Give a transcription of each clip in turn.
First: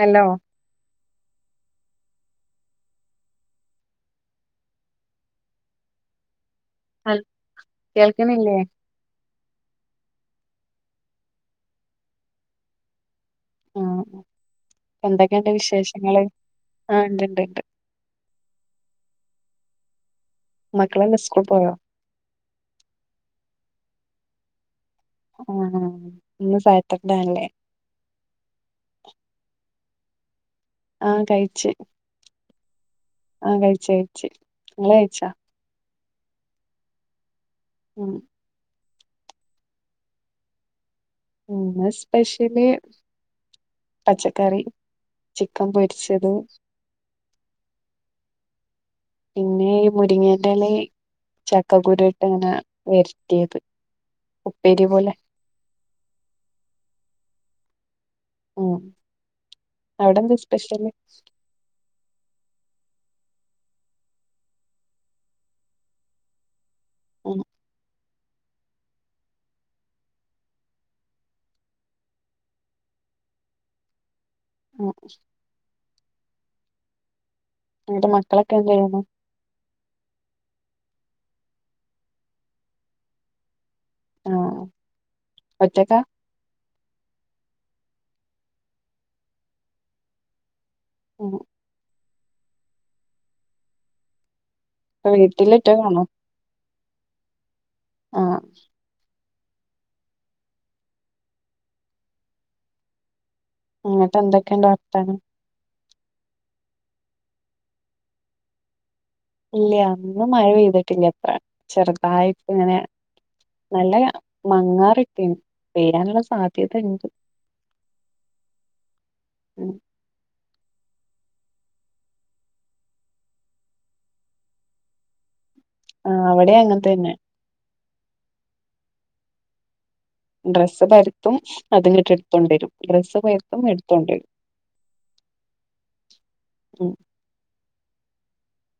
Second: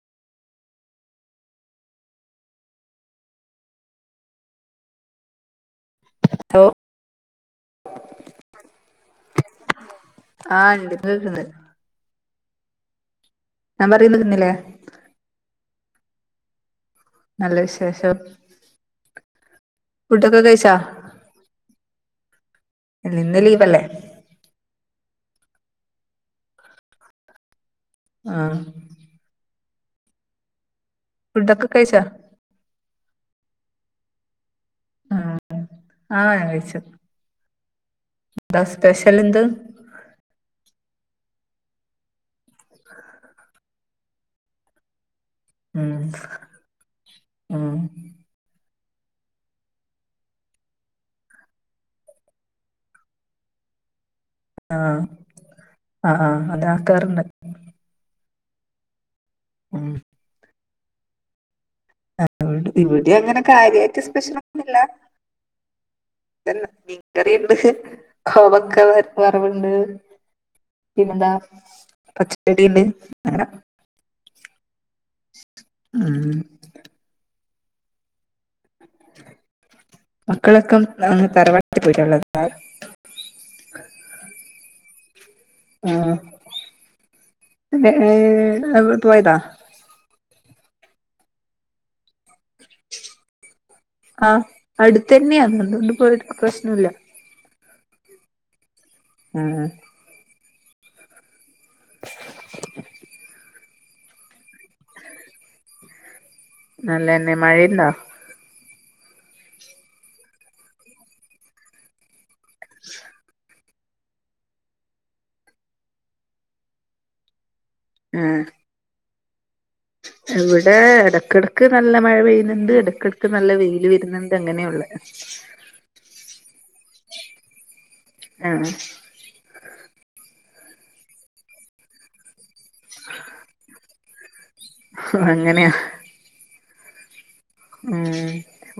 hello law [unintelligible] കേൾക്ക്ണില്ലേ ആഹ ഉണ്ട് കേക്ക്ണ്ട് ആ ഞാൻ പറയുന്നത് നിന്നില്ലേ എന്തൊക്കെയുണ്ട് വിശേഷങ്ങള് ആഹ ഇണ്ട്ണ്ട്ണ്ട് ശേഷം ഫുഡ് ഒക്കെ കഴി മക്കളെല്ലാം സ്കൂൾ പോയോ ഇന്ന് ലീവല്ലേ അ ആ ഇന്ന് സാറ്റർഡെ അല്ലെ ആഹ ആഹ ഫുഡൊക്കെ കഴിച്ച് കഴിച്ചാ ആഹ കഴിച്ചഴിച്ച് നിങ്ങൾ കഴിച്ചോ ആ ഞാൻ കഴിച്ചു ഉം എന്താ സ്പെഷ്യൽ എന്ത് ഉ ഇന്ന് സ്പെഷ്യല് പച്ചക്കറി ചിക്കൻ ഉം പൊരിച്ചതും ഉം പിന്നെ ഈ മുരിങ്ങേറ്റലയ് ചക്കക്കുരു ഇട്ട് അങ്ങനെ വര്ട്ടിയത് ആഹ ആ ആ അതാ കേറുന്നേ ഉ ഉം അവിടെന്താ സ്പെഷ്യല് ഇവിടെ അങ്ങനെ കാര്യായിട്ട് സ്പെഷ്യൽ ഒന്നുല്ല [unintelligible] മീൻ ഉം ങ്കറിണ്ട് കോവക്ക വറവുണ്ട് പിന്നെന്താ പച്ചക്കടിണ്ട് അന ഉം ഉം ന്നട്ട് മക്കളൊക്കെ എന്ത് ചെയ്യുന്നു മക്കളൊക്കെ അങ്ങ് തറവാട്ടി പോയിട്ടുള്ളത് ആ ഒറ്റക്കാ ആഹ [unintelligible] പോയതാ ഉം ആഹ് അടുത്തന്നെയാ വീട്ടില് അന്നുകൊണ്ട് ഒറ്റക്കാണോ പോയിട്ട് പ്രശ്ന ഇല്ല ആഹ ഉം ഉ [inaudible] ന്നട്ട് എന്തൊക്കെയണ്ട് വർത്താനം നല്ലെന്നെ മഴണ്ടോ ഇല്ല ഇന്നും മഴ പെയ്തിട്ടില്ല ചെറുതായിട്ട് ഇങ്ങനെയാ നല്ല മങ്ങാറട്ടിനു വേരാനുള്ള സാധ്യത ഉണ്ട് ഉം ഉം ഇവിടെ ഇടക്കിടക്ക് നല്ല മഴ പെയ്യുന്നുണ്ട് ഇടക്കിടക്ക് നല്ല വെയിൽ വരുന്നുണ്ട് അങ്ങനെയള്ളേ [inaudible] ആ അവിടെ അങ്ങനെ തന്നെ ആഹ ഡ്രസ്സ് പരത്തും അത്ങ്ങിട്ട് എടുത്തൊണ്ട വരും ഡ്രസ്സ് പരുത്തും എടുത്തൊണ്ട വരും ഹ്ഹങ്ങനെയാ [inaudible] ഉം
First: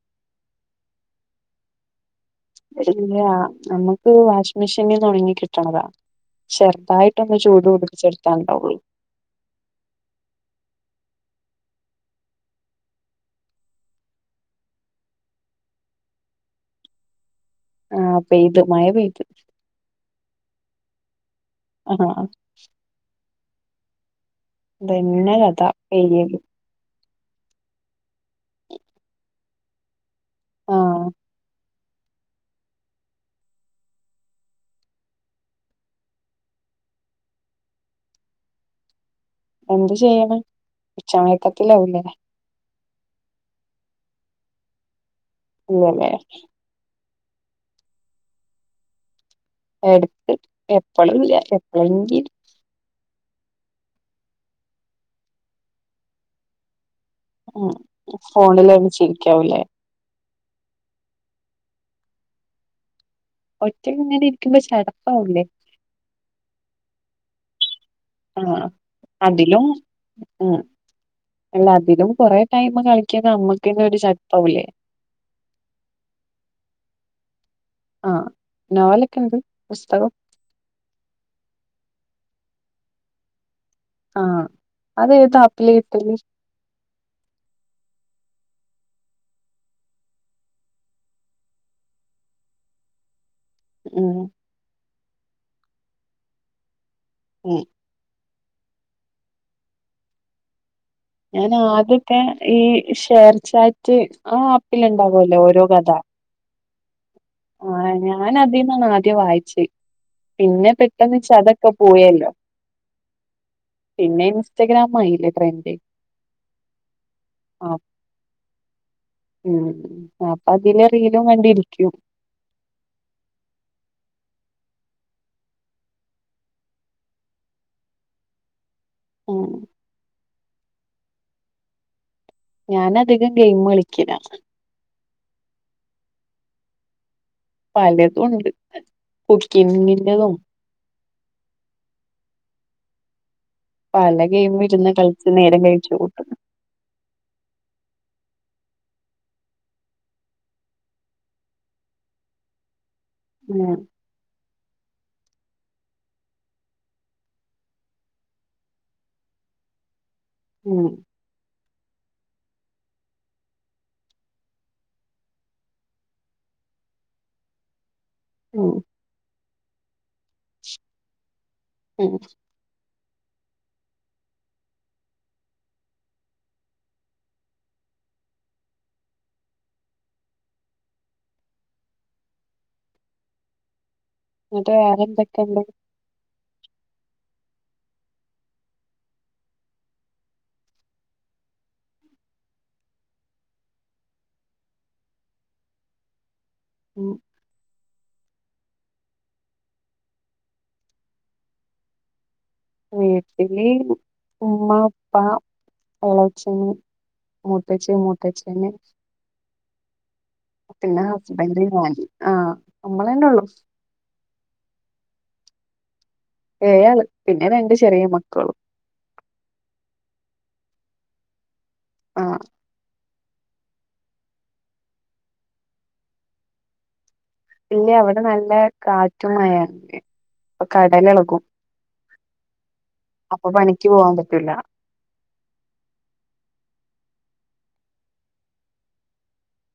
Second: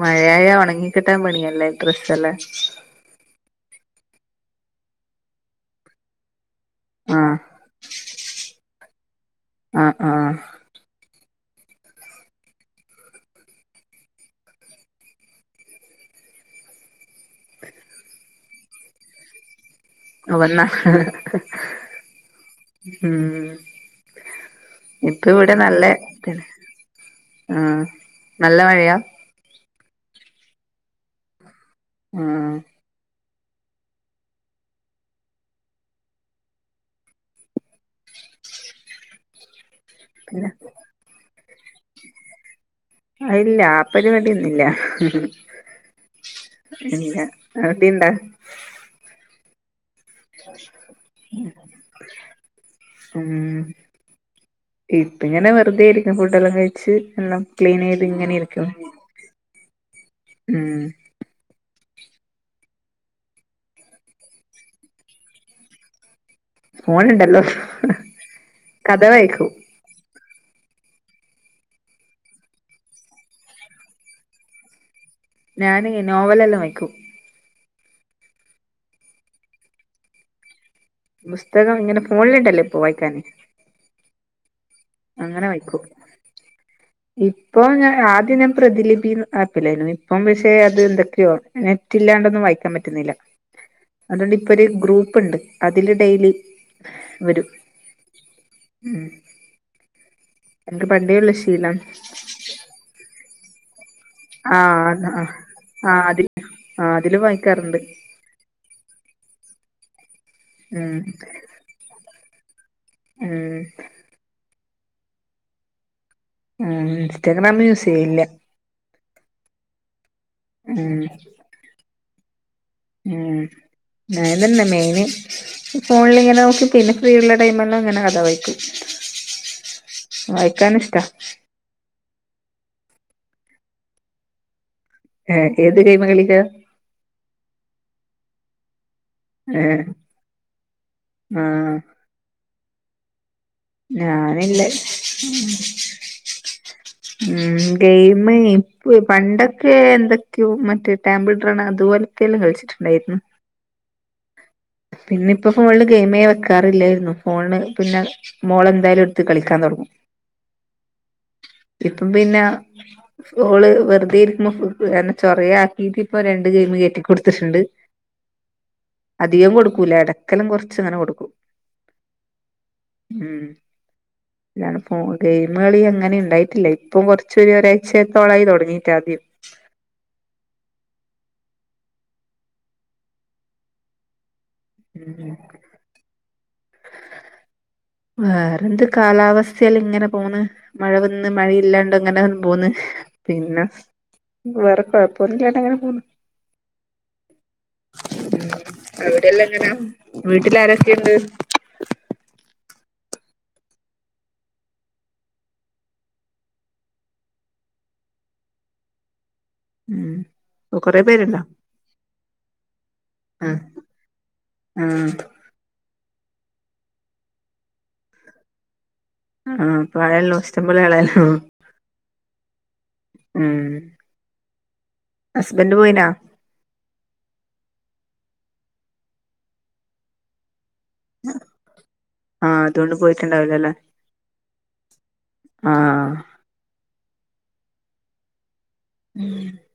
മഴയായാ ഒണങ്ങി കിട്ടാൻ പണിയല്ലേ ഡ്രസ്സെല്ല ഇല്ലാ നമുക്ക് വാഷിംഗ മെഷീനീന്നൊണങ്ങി കിട്ടണതാ ആഹ് ചെറുതായിട്ടൊന്ന് ചൂടുടിപ്പിച്ചെടുത്താ ഉണ്ടാവുള്ളൂ ആഹ് ആഹ് ആഹ് പെയ്ത് മഴ പെയ്ത് വന്നാ ഹ്ഹഹ ആഹ് ഉം ഇതന്നെ ഇപ്പവിടെ കഥ നല്ലെ പെയ്യല് ആഹ് നല്ല മഴയാ ആഹ് ആഹ് എന്ത് ചെയ്യണ് പിന്നെ ഉച്ചമയക്കത്തിലാവൂല്ലേ ഇല്ല ആപ്പരുവാടിയൊന്നില്ല ഇല്ലല്ലേ ഇല്ല ആടെയ്ണ്ടാ എടയ്ക്ക് എപ്പളുല്ല എപ്പളെങ്കി ഉം ഇപ്പങ്ങനെ വെറുതെയിരിക്കും ഫുഡെല്ലാം കഴിച്ച് എല്ലാം ഉം ക്ലീനെയ്തിങ്ങനെയിരിക്കും ഫോണില് കളിച്ചിരിക്കാവൂലേ ഒറ്റക്ക്ങ്ങനെ ഇരിക്കുമ്പോ ശടപ്പാവൂല്ലേ ഫോണ് ണ്ടല്ലോ ആഹ് അതിലും ഉം അല്ലതിലും കൊറെ ടൈമ് കളിക്ക്നാ അമ്മക്കന്നെ ഒര് ശട്പ്പാവൂല്ലേ ഞാനീ നോവലെല്ലാം വായ്ക്കു ആഹ് നോവലെക്കെണ്ട് പുസ്തകം പുസ്തകം ഇങ്ങനെ ഫോണില്ണ്ടല്ലോ ഇപ്പോ വായിക്കാന് ആഹ് അതേത് അങ്ങനെ ആപ്പിലാ വായ്ക്കു കിട്ടല് ഇപ്പൊ ഞാനാദ്യം ഞാൻ പ്രതിലിപിന്ന് ആപ്പില്ലെനു ഇപ്പം പക്ഷെ അത് ന്തൊക്കെയാണ് നെറ്റ് ഇല്ലാണ്ടൊന്നും വായിക്കാൻ പറ്റുന്നില്ല ഉം അതൊണ്ട് ഇപ്പൊ ഒരു ഗ്രൂപ്പ്ണ്ട് അതില് ഡെയിലി വരും ഉം [unintelligible] ഞാനാദ്യക്കെ ഈ ശെർച്ചാറ്റ് ആ ആഹ് ആഹ് അപ്പില്ണ്ടാവല്ലോ ഓരോ കഥ ആഹ് അതില് ആഹ് അതില് വായിക്കാറുണ്ട് ആഹ് ഞാ ഞാനതീന്നാണാദ്യം വായിച്ചേ പിന്നെ ഉം പെട്ടെന്ന്ച്ച് അതൊക്കെ പോയല്ലോ ഉം പിന്നെ ഇൻസ്റ്റഗ്രാമായീലേ ട്രെൻഡ് ആ ഇൻസ്റ്റഗ്രാമ് ആ യൂസീയില്ല ഉം അപ്പപിന്നെ ഉം റീലും കണ്ടിരിക്കും ഉം [unintelligible] മേയിന് ഫോണില്ങ്ങനെ നോക്കി പിന്നെ ഫ്രീയുള്ള ടൈമെല്ലാങ്ങനെ കഥ വായ്ക്കും ഉം വായിക്കാന്ഷ്ടാ ഞാനധികം ഗെയിമ് കളിക്കല ഏ ഏത് ഗെയ്മ കളിക്ക പലതുണ്ട് ഏഹ് കുക്കിങ്ങിന്റതും ആഹ് പല ഗെയിമും ഞാനില്ലേ ഇരുന്ന് കളിച്ച് നേരം കഴിച്ചു കൂട്ടും മം ഗെയിമ് ഇപ്പ പണ്ടൊക്കെ എന്തൊക്കെയോ മറ്റേ ടാമ്പിൾ ഡ്രോണ അതുപോ കല്ലം കളിച്ചിട്ടുണ്ടായിരുന്നു ഉം പിന്നെ ഇപ്പ ഫോണില് ഗെയിമേ വെക്കാറില്ലായിരുന്നു ഫോണ്ന് പിന്നെ മോളെന്തായാലും എടുത്ത് കളിക്കാൻ തുടങ്ങും ഉം ഇപ്പം പിന്ന ഓള് വെറുതെരിക്കുമ്പോ എന്നെ ചൊറയാക്കീട്ട് ഇപ്പ രണ്ട് ഗെയിമ് കേറ്റി ക്കൊടുത്തിട്ടുണ്ട് ഉം അധികം കൊടുക്കൂല എടക്കല്ലം കുറച്ച്ങ്ങനെ കൊടുക്കും ഉം മം ഗെയിമ് കളി അങ്ങനെ ഉണ്ടായിട്ടില്ല ഇപ്പൊ കുറച്ചൊ ഒരാഴ്ചയത്തോളായി തുടങ്ങിയിട്ട് ആദ്യം എന്നിട്ട് വേറെ ഉം എന്തൊക്കെയുണ്ട് വേറെന്ത് കാലാവസ്ഥൽ ഇങ്ങനെ പോണ് മഴ വന്ന് മഴയില്ലാണ്ട് അങ്ങനെ പോന്ന് പിന്ന വേറെ കുഴപ്പൊന്നില്ലാ അങ്ങനെ പോന് ഉം ഉം അവിടെല്ലാം ങ്ങനാ വീട്ടിൽ ആരെ ക്കെണ്ട് വീട്ടല് ഉമ്മ ഉപ്പാ എളച്ചന് മൂത്തച്ചി മൂത്തച്ഛൻ ഉം ഓ പിന്ന കൊറെ പേരുണ്ടോ ഹസ്ബൻറ് ഞൻ ആഹ് നമ്മളന്നള്ളു ഉം ഏഴാൾ പിന്ന രണ്ട് ചെറിയ മക്കളും ആഹ് ഇഷ്‌ടം പോലെ ആളായല്ലോ ആഹ് മം ഹസ്ബൻഡ് പോയിനാ ഇല്ല ഇവിട നല്ല കാറ്റും മഴ പ്പൊ കടല ഇളകും ആഹ് അതുകൊണ്ട് പോയി അപ്പൊ പണിക്ക് പോവാൻ പറ്റുല്ല ആഹ് ഉം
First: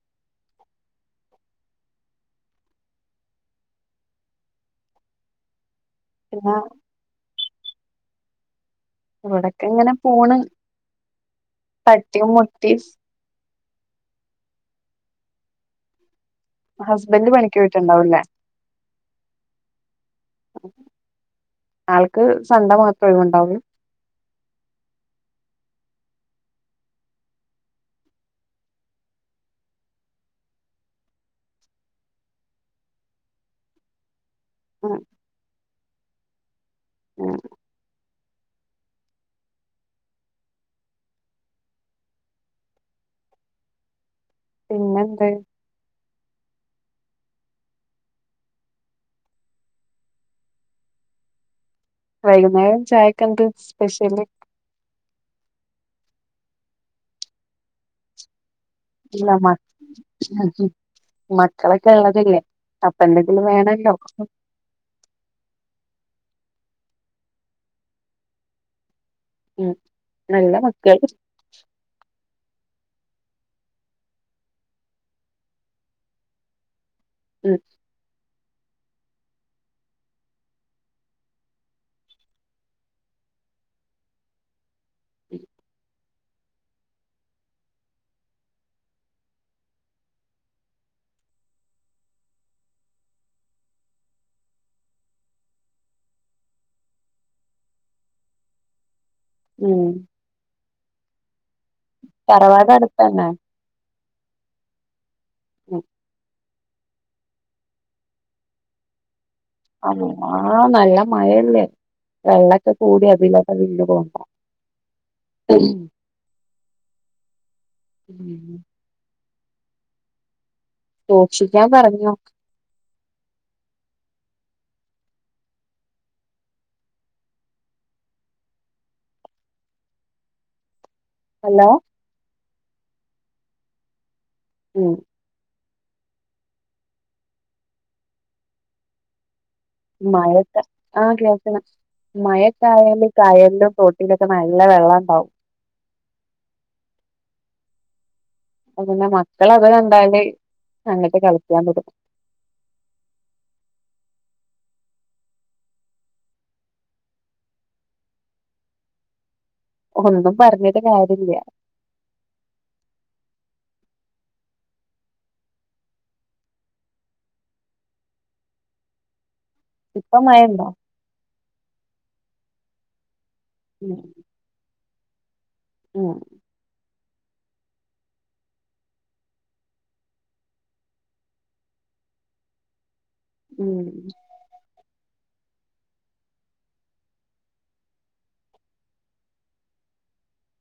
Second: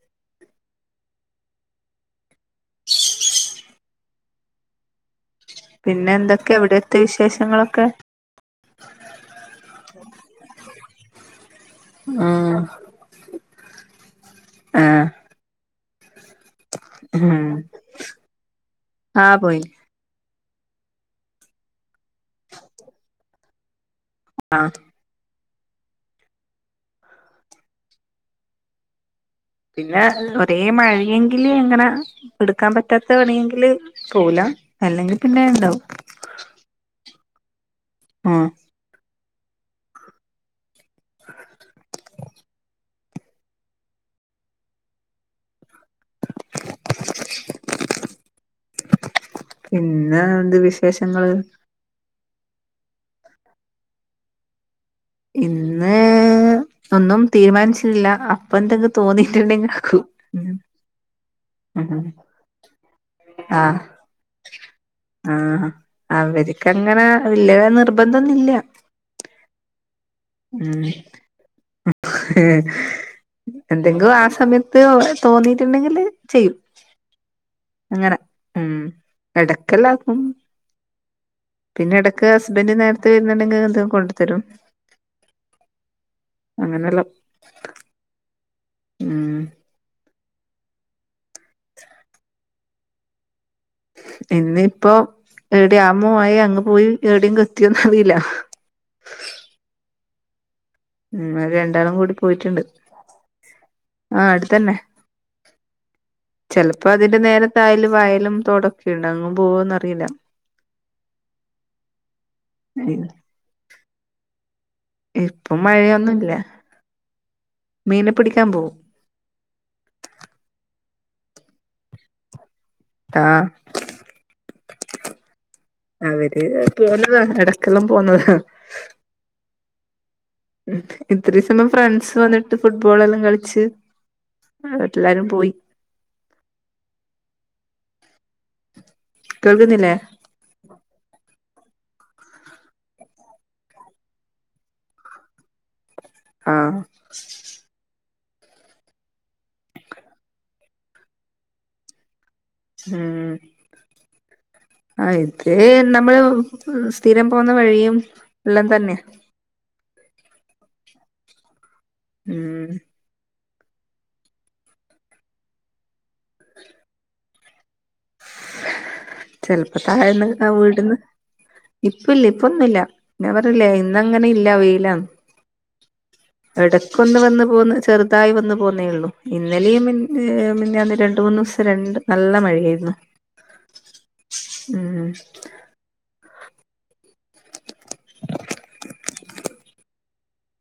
പിന്നെ എന്തൊക്കെ അവിടെത്തെ വിശേഷങ്ങളൊക്കെ ഇവിടൊക്കെ ഇങ്ങന പോണ് തട്ടി ഉം മുട്ടി ആഹ് ഹസ്ബൻഡ് ഉം പണിക്ക് പോയിട്ടുണ്ടാവില്ലേ ആഹ് പോയിന് ആൾക്ക് സൺ‌ഡേ മാത്ര ഒഴിവ് ഉണ്ടാവൂള്ളു ആഹ് പിന്നെ ഒരേ മഴയെങ്കില് ഇങ്ങന എടുക്കാൻ പറ്റാത്ത പണിയെങ്കില് പോവൂല ഉം അല്ലെങ്കിൽ പിന്നെ ഉണ്ടാവും ഉം ആഹ് [inaudible] പിന്നെ എന്ത് പിന്നെന്ത് വിശേഷങ്ങള് വൈകുന്നേരം ചായക്ക് എന്ത്‌ സ്പെഷ്യല് ഇന്ന് ഒന്നും തീരുമാനിച്ചില്ല അപ്പൊഎന്തെ- ഇല്ല തോന്നിട്ടുണ്ടെങ്കിൽ ആക്കും മക്ക മക്കളൊക്കെ ഉം ഇളതല്ലേ അപ്പ എന്തെങ്കിലും ആഹ് വേണല്ലോ ആഹ് അവരിക്ക് അങ്ങനെ വല്ല്യ നിർബന്ധന്നുല്ല്യ ഉം നല്ല മക്കള് എഹ് എന്തെങ്കും ആ സമയത്ത് തോന്നീട്ടുണ്ടങ്കില് ചെയ്യും ഉം അങ്ങനെ ഉം എടക്കല്ലാക്കും പിന്നെ ഇടക്ക് ഹസ്ബൻഡ് നേരത്തെ വരുന്നുണ്ടെങ്കിൽ എന്തേ കൊണ്ട് തരും ഉം അങ്ങനെല്ലാം ഉം എന്ന് ഇപ്പോ എടെ അമ്മുവായി അങ്ങ് പോയി എവിടെങ്ക് എത്തിയോന്ന് അറിയില്ല ഉം ഉം അവര് രണ്ടാളും കൂടി പോയിട്ടുണ്ട് തറവാട് അടുത്തന്നെ ആഹ് അടുത്തന്നെ ഉം ചിലപ്പോ അതിന്റെ നേരെ തായെല് വയലും തോട്ക്ക് - ക്കെ ഇണ്ട് അങ്ങ് പോകൊ- ആ ആ നല്ല മഴല്ലേ വെള്ളൊക്കെ കൂടി പിള്ളേർ അതിലൊക്കെ വിണു പോണ്ട ഇപ്പം മഴയൊന്നുല്ല മീനെ പിടിക്കാൻ പോവും സൂക്ഷിക്കാൻ പറഞ്ഞോ ആഹ് അവര് പോന്നതാ ഇടക്കെല്ലാം പോന്നതാ ഇത്രയും സമയം ഹലോ ഫ്രണ്ട്സ് വന്നിട്ട് ഫുട്ബോൾ എല്ലാം കളിച്ച് അവര് ഉം എല്ലാരും പോയി കേൾക്കുന്നില്ലേ മഴത്ത ആഹ് കേക്കണ് മയക്കായല് കയലിലും തോട്ടിയിലൊക്കെ നല്ല വെള്ളം ഉണ്ടാവും ആഹ് അപ്പപിന്നെ മക്കള് അത് കണ്ടാല് അങ്ങിട്ട് കളിക്കാൻ വിടും ഉം ആ ഇത് നമ്മള് സ്ഥിരം പോകുന്ന വഴിയും എല്ലാം തന്നെയ ഒന്നും പറഞ്ഞിട്ട് കാര്യല്ല ഉം ചെലപ്പൊ ഇപ്പം താഴേന്ന് ആ മഴണ്ടോ വീടിന്ന് ഇപ്പല്ല ഇപ്പൊന്നുംല്ല ഞാപറഞ്ഞില്ലേ ഉം ഇന്നങ്ങനെ ഇല്ല വെയിലാ ഉം എടക്കൊന്ന് വന്ന് പോന്ന് ചെറുതായി വന്നു പോകുന്നേ ഉള്ളു ഇന്നലെയും മിഞ്ഞാന്ന് രണ്ട് മൂന്നീസം രണ്ട് നല്ല മഴയായിരുന്നു ഉം ഉം [inaudible]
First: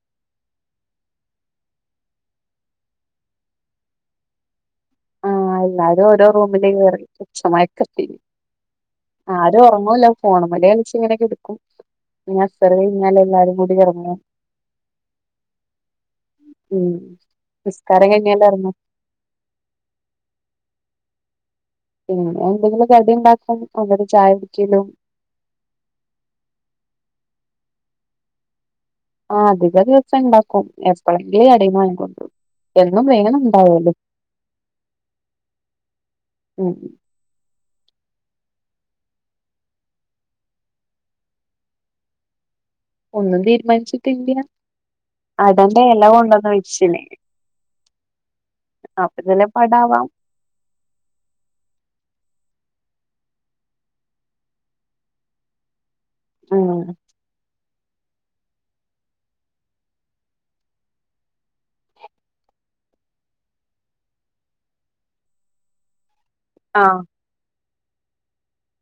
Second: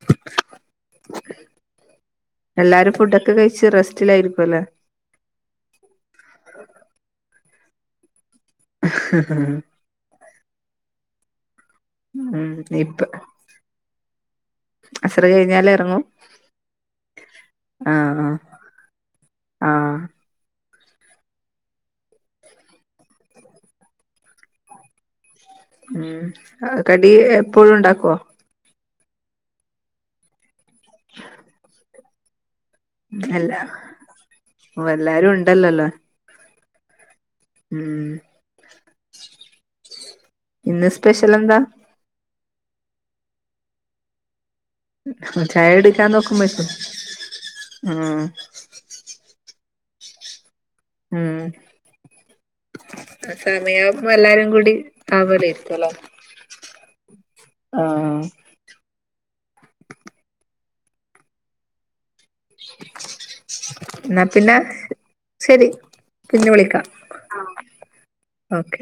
എല്ലാരും ഫുഡൊക്കെ കഴിച്ച് റെസ്റ്റിലായിരിക്കും അല്ലേ ആഹ് എല്ലാരും ഓരോ റൂമില് [unintelligible] ഉച്ച മയക്കത്തില് ഉം ആരും ഒറങ്ങുവല്ല ഫോണുമ്മല് കലിച്ച്ങ്ങനെ കെടക്കും ഉം പിന്നെ ഉം അസറ് ഇപ്പ കഴിഞ്ഞാൽ എല്ലാരും കൂടി എറങ്ങും അസറ് കഴിഞ്ഞാല് എറങ്ങും ഉം നിസ്കാരം ആഹ് കഴിഞ്ഞിണ്ടറങ്ങും ആഹ് പിന്നെ എന്തെങ്കിലും കടിണ്ടാക്കും അല്ലെങ്കി ചായ [unintelligible] ഉം കടി എപ്പോഴും ണ്ടാക്കോ ആഹ് അധിക ദിവസം ണ്ടാക്കും എപ്പഴെങ്കിലും കടേന്ന് വാങ്ങികൊണ്ടരും അല്ലാ ഓ എല്ലാരും ഉണ്ടല്ലല്ലോ ഉം ഉം ഉം ഇന്ന് സ്പെഷ്യലെന്താ ഒന്നും തീരുമാനിച്ചിട്ട് ഇല്ല്യ ചായ അടന്റെറെ എല എടുക്കാൻ കൊണ്ടന്ന് നോക്കുമ്പോഴേക്കും വെച്ചിന് ഉം അപ്പൊ ഇതല്ലാം പടാവാം ഉം ആ സമയാകുമ്പോ എല്ലാരും കൂടി [unintelligible] ആഹ് ആഹ് ന്നാ പിന്നെ ശരി പിന്നെ വിളിക്കാം ആഹ് ആഹ് ഓക്കെ